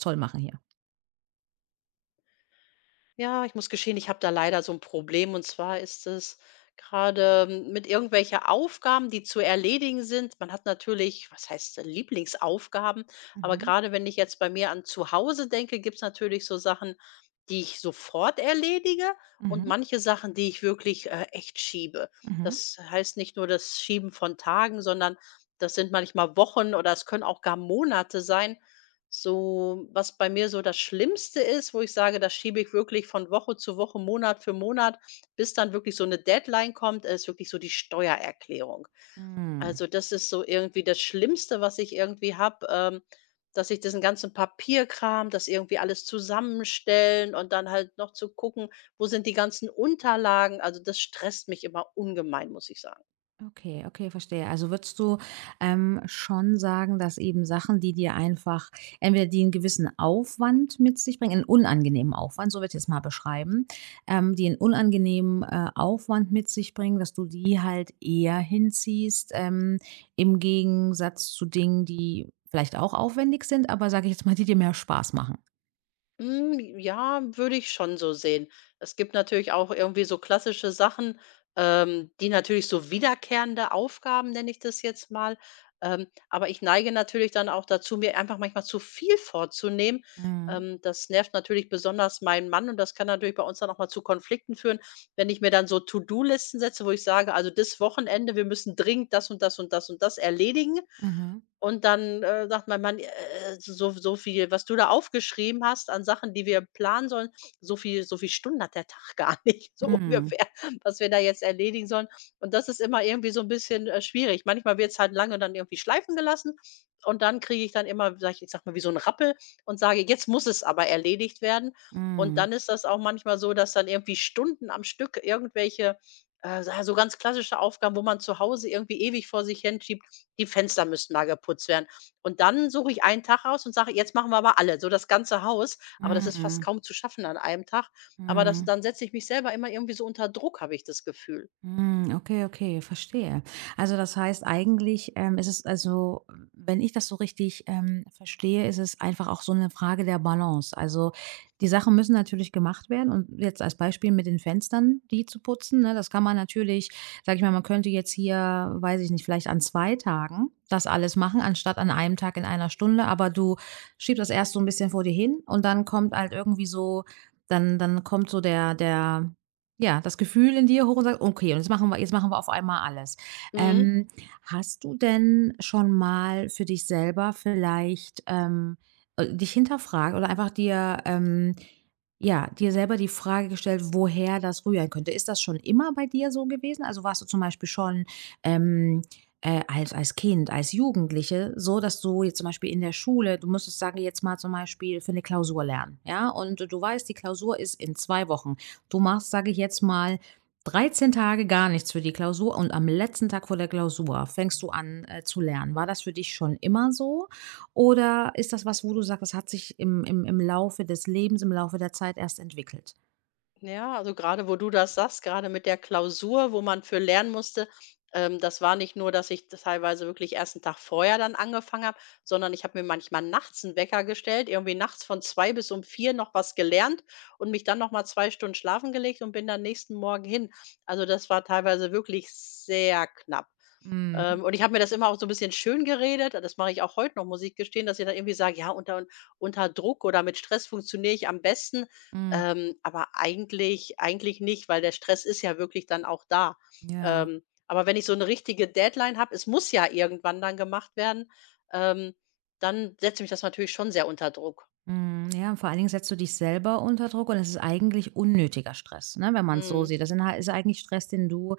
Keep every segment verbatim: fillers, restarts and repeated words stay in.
Toll machen hier. Ja, ich muss gestehen, ich habe da leider so ein Problem und zwar ist es grade mit irgendwelche Aufgaben, die zu erledigen sind. Man hat natürlich, was heißt äh, Lieblingsaufgaben, aber Mhm, gerade wenn ich jetzt bei mir an zu Hause denke, gibt's natürlich so Sachen, die ich sofort erledige und mhm, manche Sachen, die ich wirklich, äh, echt schiebe. mhm. Das heißt nicht nur das Schieben von Tagen, sondern das sind manchmal Wochen oder es können auch gar Monate sein, so, was bei mir so das Schlimmste ist, wo ich sage, das schiebe ich wirklich von Woche zu Woche, Monat für Monat, bis dann wirklich so eine Deadline kommt, ist wirklich so die Steuererklärung. Hm. Also, das ist so irgendwie das Schlimmste, was ich irgendwie habe, ähm, dass ich diesen ganzen Papierkram, das irgendwie alles zusammenstellen und dann halt noch zu gucken, wo sind die ganzen Unterlagen. Also, das stresst mich immer ungemein, muss ich sagen. Okay, okay, verstehe. Also würdest du ähm, schon sagen, dass eben Sachen, die dir einfach entweder die einen gewissen Aufwand mit sich bringen, einen unangenehmen Aufwand, so würde ich es mal beschreiben, ähm, die einen unangenehmen, äh, Aufwand mit sich bringen, dass du die halt eher hinziehst, ähm, im Gegensatz zu Dingen, die vielleicht auch aufwendig sind, aber sage ich jetzt mal, die dir mehr Spaß machen? Hm, ja, würde ich schon so sehen. Es gibt natürlich auch irgendwie so klassische Sachen, ähm, die natürlich so wiederkehrende Aufgaben, nenne ich das jetzt mal. Ähm, aber ich neige natürlich dann auch dazu, mir einfach manchmal zu viel vorzunehmen. Mhm, Ähm, das nervt natürlich besonders meinen Mann und das kann natürlich bei uns dann auch mal zu Konflikten führen, wenn ich mir dann so To-Do-Listen setze, wo ich sage, also das Wochenende, wir müssen dringend das und das und das und das erledigen. mhm, Und dann, äh, sagt mein Mann: „Äh, so so so viel was du da aufgeschrieben hast an Sachen, die wir planen sollen, so viel so viel Stunden hat der Tag gar nicht“, so mhm, ungefähr, was wir da jetzt erledigen sollen. Und das ist immer irgendwie so ein bisschen, äh, schwierig. Manchmal wird es halt lange dann irgendwie schleifen gelassen und dann kriege ich dann immer, sage ich ich sage mal, wie so ein Rappel und sage: „Jetzt muss es aber erledigt werden.“ Und mhm, dann ist das auch manchmal so, dass dann irgendwie Stunden am Stück irgendwelche, äh, so ganz klassische Aufgaben, wo man zu Hause irgendwie ewig vor sich hin die Fenster müssten mal geputzt werden. Und dann suche ich einen Tag raus und sage: „Jetzt machen wir aber alle, so das ganze Haus.“ Aber das ist fast mhm. kaum zu schaffen an einem Tag. Aber das Mhm. dann setze ich mich selber immer irgendwie so unter Druck, habe ich das Gefühl. Mhm. Okay, okay, verstehe. Also das heißt eigentlich, ähm, ist es also, wenn ich das so richtig ähm, verstehe, ist es einfach auch so eine Frage der Balance. Also die Sachen müssen natürlich gemacht werden und jetzt als Beispiel mit den Fenstern, die zu putzen, ne, das kann man natürlich, sag ich mal, man könnte jetzt hier, weiß ich nicht, vielleicht an zwei Tagen das alles machen, anstatt an einem Tag in einer Stunde, aber du schiebst das erst so ein bisschen vor dir hin und dann kommt halt irgendwie so, dann, dann kommt so der, der ja, das Gefühl in dir hoch und sagst: „Okay, und jetzt machen wir jetzt machen wir auf einmal alles.“ Mhm. Ähm, hast du denn schon mal für dich selber vielleicht, ähm, äh, dich hinterfragt oder einfach dir, ähm ja, dir selber die Frage gestellt, woher das rühren könnte? Ist das schon immer bei dir so gewesen? Also, warst du zum Beispiel schon, ähm, äh, als als Kind, als Jugendliche so, dass du jetzt zum Beispiel in der Schule du musstest, sage ich jetzt mal, zum Beispiel für eine Klausur lernen, ja? Und du weißt, die Klausur ist in zwei Wochen. Du machst, sage ich jetzt mal, dreizehn Tage gar nichts für die Klausur und am letzten Tag vor der Klausur fängst du an, äh, zu lernen. War das für dich schon immer so? Oder ist das was, wo du sagst, das hat sich im im im Laufe des Lebens, im Laufe der Zeit erst entwickelt? Ja, also gerade wo du das sagst, gerade mit der Klausur, wo man für lernen musste, ähm, das war nicht nur, dass ich das teilweise wirklich erst einen Tag vorher dann angefangen habe, sondern ich habe mir manchmal nachts einen Wecker gestellt, irgendwie nachts von zwei bis um vier noch was gelernt und mich dann noch mal zwei Stunden schlafen gelegt und bin dann nächsten Morgen hin. Also, das war teilweise wirklich sehr knapp. Mhm, Ähm, und ich habe mir das immer auch so ein bisschen schön geredet. Das mache ich auch heute noch, muss ich gestehen, dass ich dann irgendwie sage: „Ja, unter unter Druck oder mit Stress funktioniere ich am besten.“ mhm, Ähm, aber eigentlich eigentlich nicht, weil der Stress ist ja wirklich dann auch da. ja. Ähm, aber wenn ich so eine richtige Deadline habe, es muss ja irgendwann dann gemacht werden, ähm, dann setzt mich das natürlich schon sehr unter Druck. Mm, Ja, und vor allen Dingen setzt du dich selber unter Druck und es ist eigentlich unnötiger Stress, ne, wenn man es so Mhm. sieht. Das inha- ist eigentlich Stress, den du,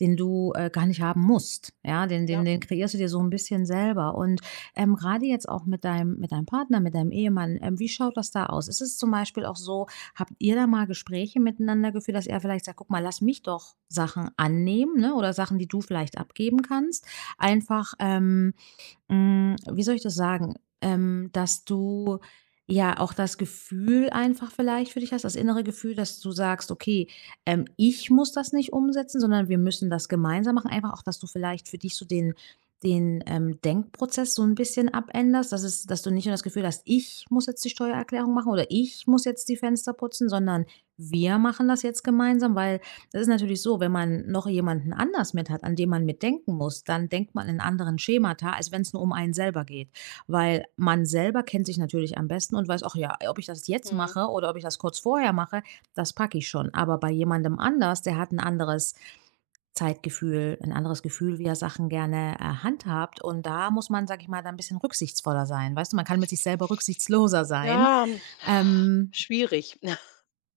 den du äh, gar nicht haben musst. Ja, den, den, Ja. den kreierst du dir so ein bisschen selber. Und ähm, gerade jetzt auch mit deinem, mit deinem, Partner, mit deinem Ehemann, ähm, wie schaut das da aus? Ist es zum Beispiel auch so, habt ihr da mal Gespräche miteinander geführt, dass er vielleicht sagt, guck mal, lass mich doch Sachen annehmen, ne, oder Sachen, die du vielleicht abgeben kannst, einfach. Ähm, hm, wie soll ich das sagen? Ähm, dass du ja auch das Gefühl einfach vielleicht für dich hast, das innere Gefühl, dass du sagst: „Okay, ähm, ich muss das nicht umsetzen, sondern wir müssen das gemeinsam machen.“ Einfach auch, dass du vielleicht für dich so den den, ähm, Denkprozess so ein bisschen abänderst, dass es dass du nicht nur das Gefühl hast: „Ich muss jetzt die Steuererklärung machen“ oder „Ich muss jetzt die Fenster putzen“, sondern „wir machen das jetzt gemeinsam“, weil das ist natürlich so, wenn man noch jemanden anders mit hat, an dem man mitdenken muss, dann denkt man in anderen Schemata, als wenn es nur um einen selber geht. Weil man selber kennt sich natürlich am besten und weiß, ach ja, ob ich das jetzt Mhm. mache oder ob ich das kurz vorher mache, das packe ich schon. Aber bei jemandem anders, der hat ein anderes Zeitgefühl, ein anderes Gefühl, wie er Sachen gerne äh, handhabt. Und da muss man, sag ich mal, da ein bisschen rücksichtsvoller sein. Weißt du, man kann mit sich selber rücksichtsloser sein. Ja, Ähm, schwierig.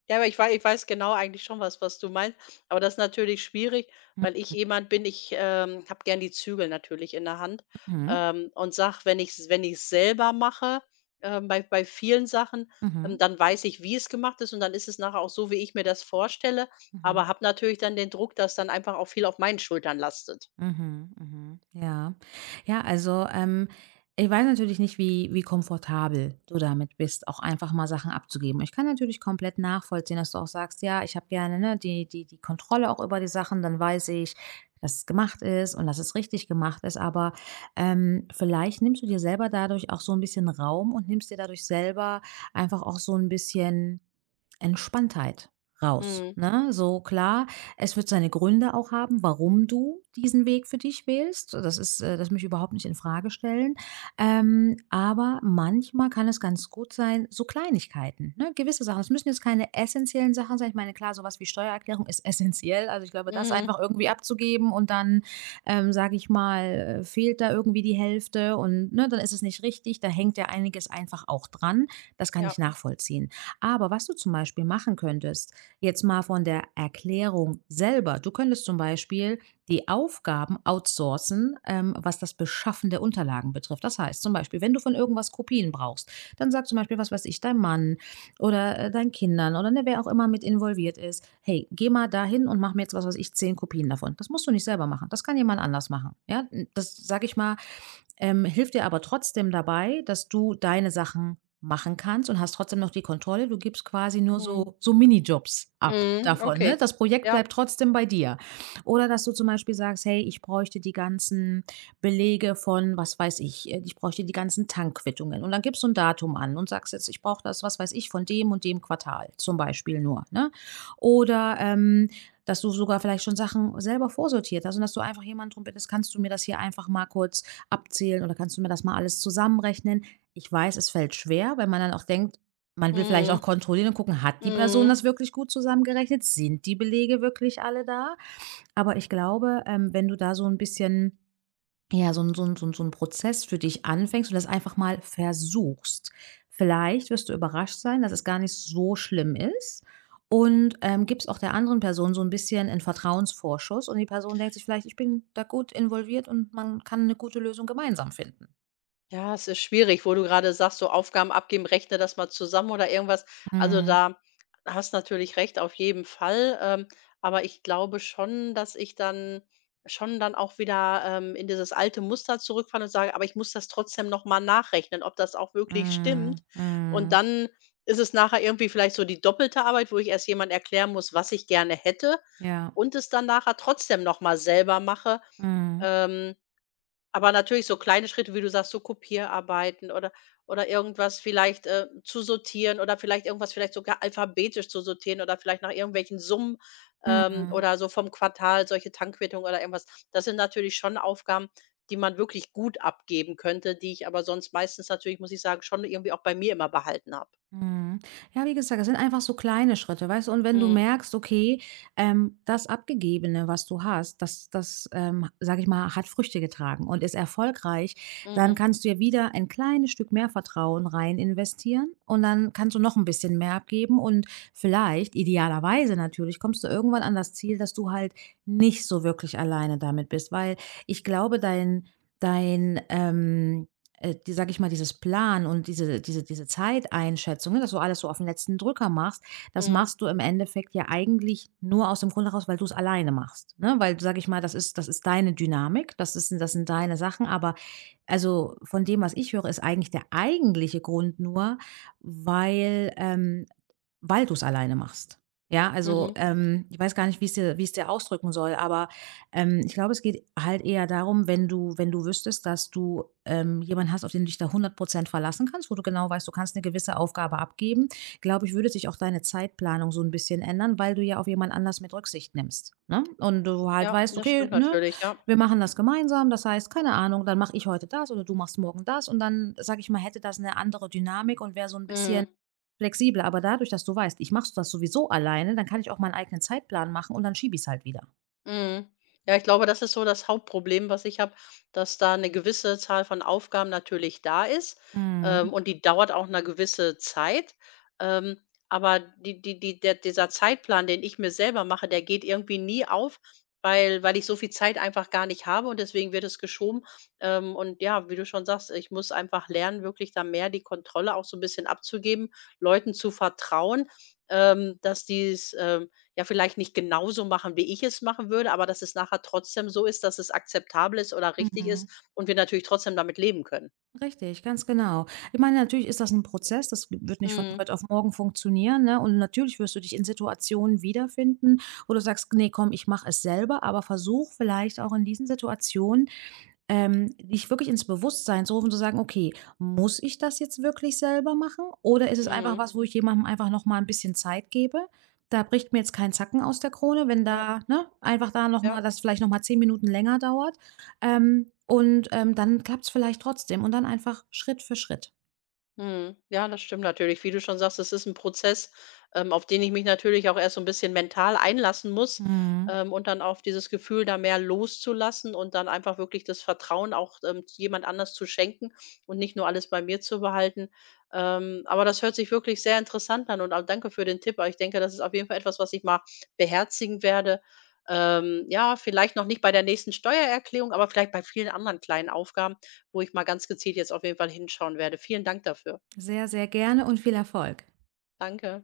Ja, aber ich wei ich weiß genau eigentlich schon, was was du meinst, aber das ist natürlich schwierig, mhm, weil ich mhm, jemand bin, ich, ähm, habe gern die Zügel natürlich in der Hand, mhm. ähm, und sage, wenn ich's wenn ich's selber mache, ähm, bei bei vielen Sachen, ähm, Mhm, dann weiß ich, wie es gemacht ist und dann ist es nachher auch so, wie ich mir das vorstelle, mhm. aber habe natürlich dann den Druck, dass dann einfach auch viel auf meinen Schultern lastet. Mhm, mhm, ja. Ja, also, ähm, ich weiß natürlich nicht, wie wie komfortabel du damit bist, auch einfach mal Sachen abzugeben. Ich kann natürlich komplett nachvollziehen, dass du auch sagst: „Ja, ich habe gerne, ne, die die die Kontrolle auch über die Sachen, dann weiß ich, dass es gemacht ist und dass es richtig gemacht ist.“ Aber, ähm, vielleicht nimmst du dir selber dadurch auch so ein bisschen Raum und nimmst dir dadurch selber einfach auch so ein bisschen Entspanntheit raus, Mhm. ne? So, klar, es wird seine Gründe auch haben, warum du diesen Weg für dich wählst. Das ist, äh das möchte ich überhaupt nicht in Frage stellen. Ähm, aber manchmal kann es ganz gut sein, so Kleinigkeiten, ne? Gewisse Sachen. Es müssen jetzt keine essentiellen Sachen sein. Ich meine, klar, sowas wie Steuererklärung ist essentiell. Also, ich glaube, das Mhm. einfach irgendwie abzugeben und dann, ähm, sage ich mal, äh, fehlt da irgendwie die Hälfte und, ne, dann ist es nicht richtig. Da hängt ja einiges einfach auch dran. Das kann Ja. ich nachvollziehen. Aber was du zum Beispiel machen könntest, jetzt mal von der Erklärung selber. Du könntest zum Beispiel die Aufgaben outsourcen, ähm, was das Beschaffen der Unterlagen betrifft. Das heißt zum Beispiel, wenn du von irgendwas Kopien brauchst, dann sag zum Beispiel, was weiß ich, dein Mann oder äh, deinen Kindern oder ne, wer auch immer mit involviert ist, hey, geh mal dahin und mach mir jetzt, was weiß ich, zehn Kopien davon. Das musst du nicht selber machen. Das kann jemand anders machen. Ja, das sage ich mal, ähm, hilft dir aber trotzdem dabei, dass du deine Sachen machen kannst und hast trotzdem noch die Kontrolle. Du gibst quasi nur Mhm. so, so Minijobs ab Mhm. davon. Ne? Okay. Das Projekt Ja. bleibt trotzdem bei dir. Oder dass du zum Beispiel sagst, hey, ich bräuchte die ganzen Belege von, was weiß ich, äh, ich bräuchte die ganzen Tankquittungen. Und dann gibst du ein Datum an und sagst jetzt, ich brauche das, was weiß ich, von dem und dem Quartal zum Beispiel nur. Ne? Oder ähm, dass du sogar vielleicht schon Sachen selber vorsortiert hast und dass du einfach jemanden drum bittest, kannst du mir das hier einfach mal kurz abzählen oder kannst du mir das mal alles zusammenrechnen? Ich weiß, es fällt schwer, weil man dann auch denkt, man will vielleicht auch Mhm. kontrollieren und gucken, hat die Person Mhm. das wirklich gut zusammengerechnet? Sind die Belege wirklich alle da? Aber ich glaube, ähm, wenn du da so ein bisschen ja, so ein so ein so ein so 'n Prozess für dich anfängst und das einfach mal versuchst. Vielleicht wirst du überrascht sein, dass es gar nicht so schlimm ist und, ähm, gibst auch der anderen Person so ein bisschen 'n Vertrauensvorschuss und die Person denkt sich vielleicht: „Ich bin da gut involviert und man kann eine gute Lösung gemeinsam finden.“ Ja, es ist schwierig, wo du gerade sagst, so Aufgaben abgeben, rechne das mal zusammen oder irgendwas. Also, Mhm. da hast natürlich recht, auf jeden Fall. Ähm, aber ich glaube schon, dass ich dann schon dann auch wieder, ähm, in dieses alte Muster zurückfalle und sage: „Aber ich muss das trotzdem noch mal nachrechnen, ob das auch wirklich stimmt.“ Mhm. Und Mhm. dann ist es nachher irgendwie vielleicht so die doppelte Arbeit, wo ich erst jemand erklären muss, was ich gerne hätte Ja. und es dann nachher trotzdem noch mal selber mache. Mhm. Ähm aber natürlich so kleine Schritte, wie du sagst, so Kopierarbeiten oder oder irgendwas vielleicht, äh, zu sortieren oder vielleicht irgendwas vielleicht sogar alphabetisch zu sortieren oder vielleicht nach irgendwelchen Summen, ähm, Mhm. oder so vom Quartal, solche Tankquittungen oder irgendwas. Das sind natürlich schon Aufgaben, die man wirklich gut abgeben könnte, die ich aber sonst meistens natürlich, muss ich sagen, schon irgendwie auch bei mir immer behalten habe. Mhm. Ja, wie gesagt, das sind einfach so kleine Schritte, weißt du? Und wenn du Mhm. merkst, okay, ähm, das Abgegebene, was du hast, das, das ähm, sage ich mal, hat Früchte getragen und ist erfolgreich, dann Mhm. kannst du ja wieder ein kleines Stück mehr Vertrauen rein investieren und dann kannst du noch ein bisschen mehr abgeben und vielleicht, idealerweise natürlich, kommst du irgendwann an das Ziel, dass du halt nicht so wirklich alleine damit bist, weil ich glaube, dein, dein, ähm, äh, die sage ich mal, dieses Plan und diese diese diese Zeiteinschätzung, ne, dass du alles so auf den letzten Drücker machst, das Mhm. machst du im Endeffekt ja eigentlich nur aus dem Grund heraus, weil du es alleine machst, ne? Weil, sage ich mal, das ist das ist deine Dynamik, das ist das sind deine Sachen, aber also, von dem, was ich höre, ist eigentlich der eigentliche Grund nur, weil, ähm weil du es alleine machst. Ja, also, Mhm. ähm, ich weiß gar nicht, wie es dir wie es dir ausdrücken soll, aber, ähm, ich glaube, es geht halt eher darum, wenn du wenn du wüsstest, dass du, ähm, jemanden hast, auf den du dich da hundert Prozent verlassen kannst, wo du genau weißt, du kannst eine gewisse Aufgabe abgeben, glaube ich, würde sich auch deine Zeitplanung so ein bisschen ändern, weil du ja auf jemand anders mit Rücksicht nimmst, ne? Und du halt Ja, weißt: das „Okay, stimmt ne, natürlich, ja. wir machen das gemeinsam.“ Das heißt, keine Ahnung, dann mache ich heute das oder du machst morgen das und dann, sage ich mal, hätte das eine andere Dynamik und wäre so ein bisschen Mhm. flexibler, aber dadurch, dass du weißt, ich mache das sowieso alleine, dann kann ich auch meinen eigenen Zeitplan machen und dann schiebe ich es halt wieder. Mhm. Ja, ich glaube, das ist so das Hauptproblem, was ich habe, dass da eine gewisse Zahl von Aufgaben natürlich da ist, Mhm. ähm, und die dauert auch eine gewisse Zeit. Ähm, aber die die die der dieser Zeitplan, den ich mir selber mache, der geht irgendwie nie auf, weil weil ich so viel Zeit einfach gar nicht habe und deswegen wird es geschoben. Ähm, und ja, wie du schon sagst, ich muss einfach lernen, wirklich da mehr die Kontrolle auch so ein bisschen abzugeben, Leuten zu vertrauen, ähm, dass die's, ähm ja, vielleicht nicht genauso machen, wie ich es machen würde, aber dass es nachher trotzdem so ist, dass es akzeptabel ist oder richtig Mhm. ist und wir natürlich trotzdem damit leben können. Richtig, ganz genau. Ich meine, natürlich ist das ein Prozess, das wird nicht von Mhm. heute auf morgen funktionieren, ne? Und natürlich wirst du dich in Situationen wiederfinden, wo du sagst: „Nee, komm, ich mache es selber.“ Aber versuch vielleicht auch in diesen Situationen Ähm, dich wirklich ins Bewusstsein zu rufen, zu sagen: „Okay, muss ich das jetzt wirklich selber machen oder ist es einfach Mhm. was, wo ich jemandem einfach noch mal 'n bisschen Zeit gebe?“ Da bricht mir jetzt kein Zacken aus der Krone, wenn Ja, da ne, einfach da noch ja. mal das vielleicht noch mal zehn Minuten länger dauert. Ähm, und, ähm, dann klappt es vielleicht trotzdem und dann einfach Schritt für Schritt. Mhm. Ja, das stimmt natürlich. Wie du schon sagst, es ist ein Prozess, ähm, auf den ich mich natürlich auch erst so ein bisschen mental einlassen muss, Mhm. ähm, und dann auf dieses Gefühl, da mehr loszulassen und dann einfach wirklich das Vertrauen auch, ähm, zu jemand anders zu schenken und nicht nur alles bei mir zu behalten. Ähm, aber das hört sich wirklich sehr interessant an und auch danke für den Tipp. Aber ich denke, das ist auf jeden Fall etwas, was ich mal beherzigen werde. Ähm, ja, vielleicht noch nicht bei der nächsten Steuererklärung, aber vielleicht bei vielen anderen kleinen Aufgaben, wo ich mal ganz gezielt jetzt auf jeden Fall hinschauen werde. Vielen Dank dafür. Sehr, sehr gerne und viel Erfolg. Danke.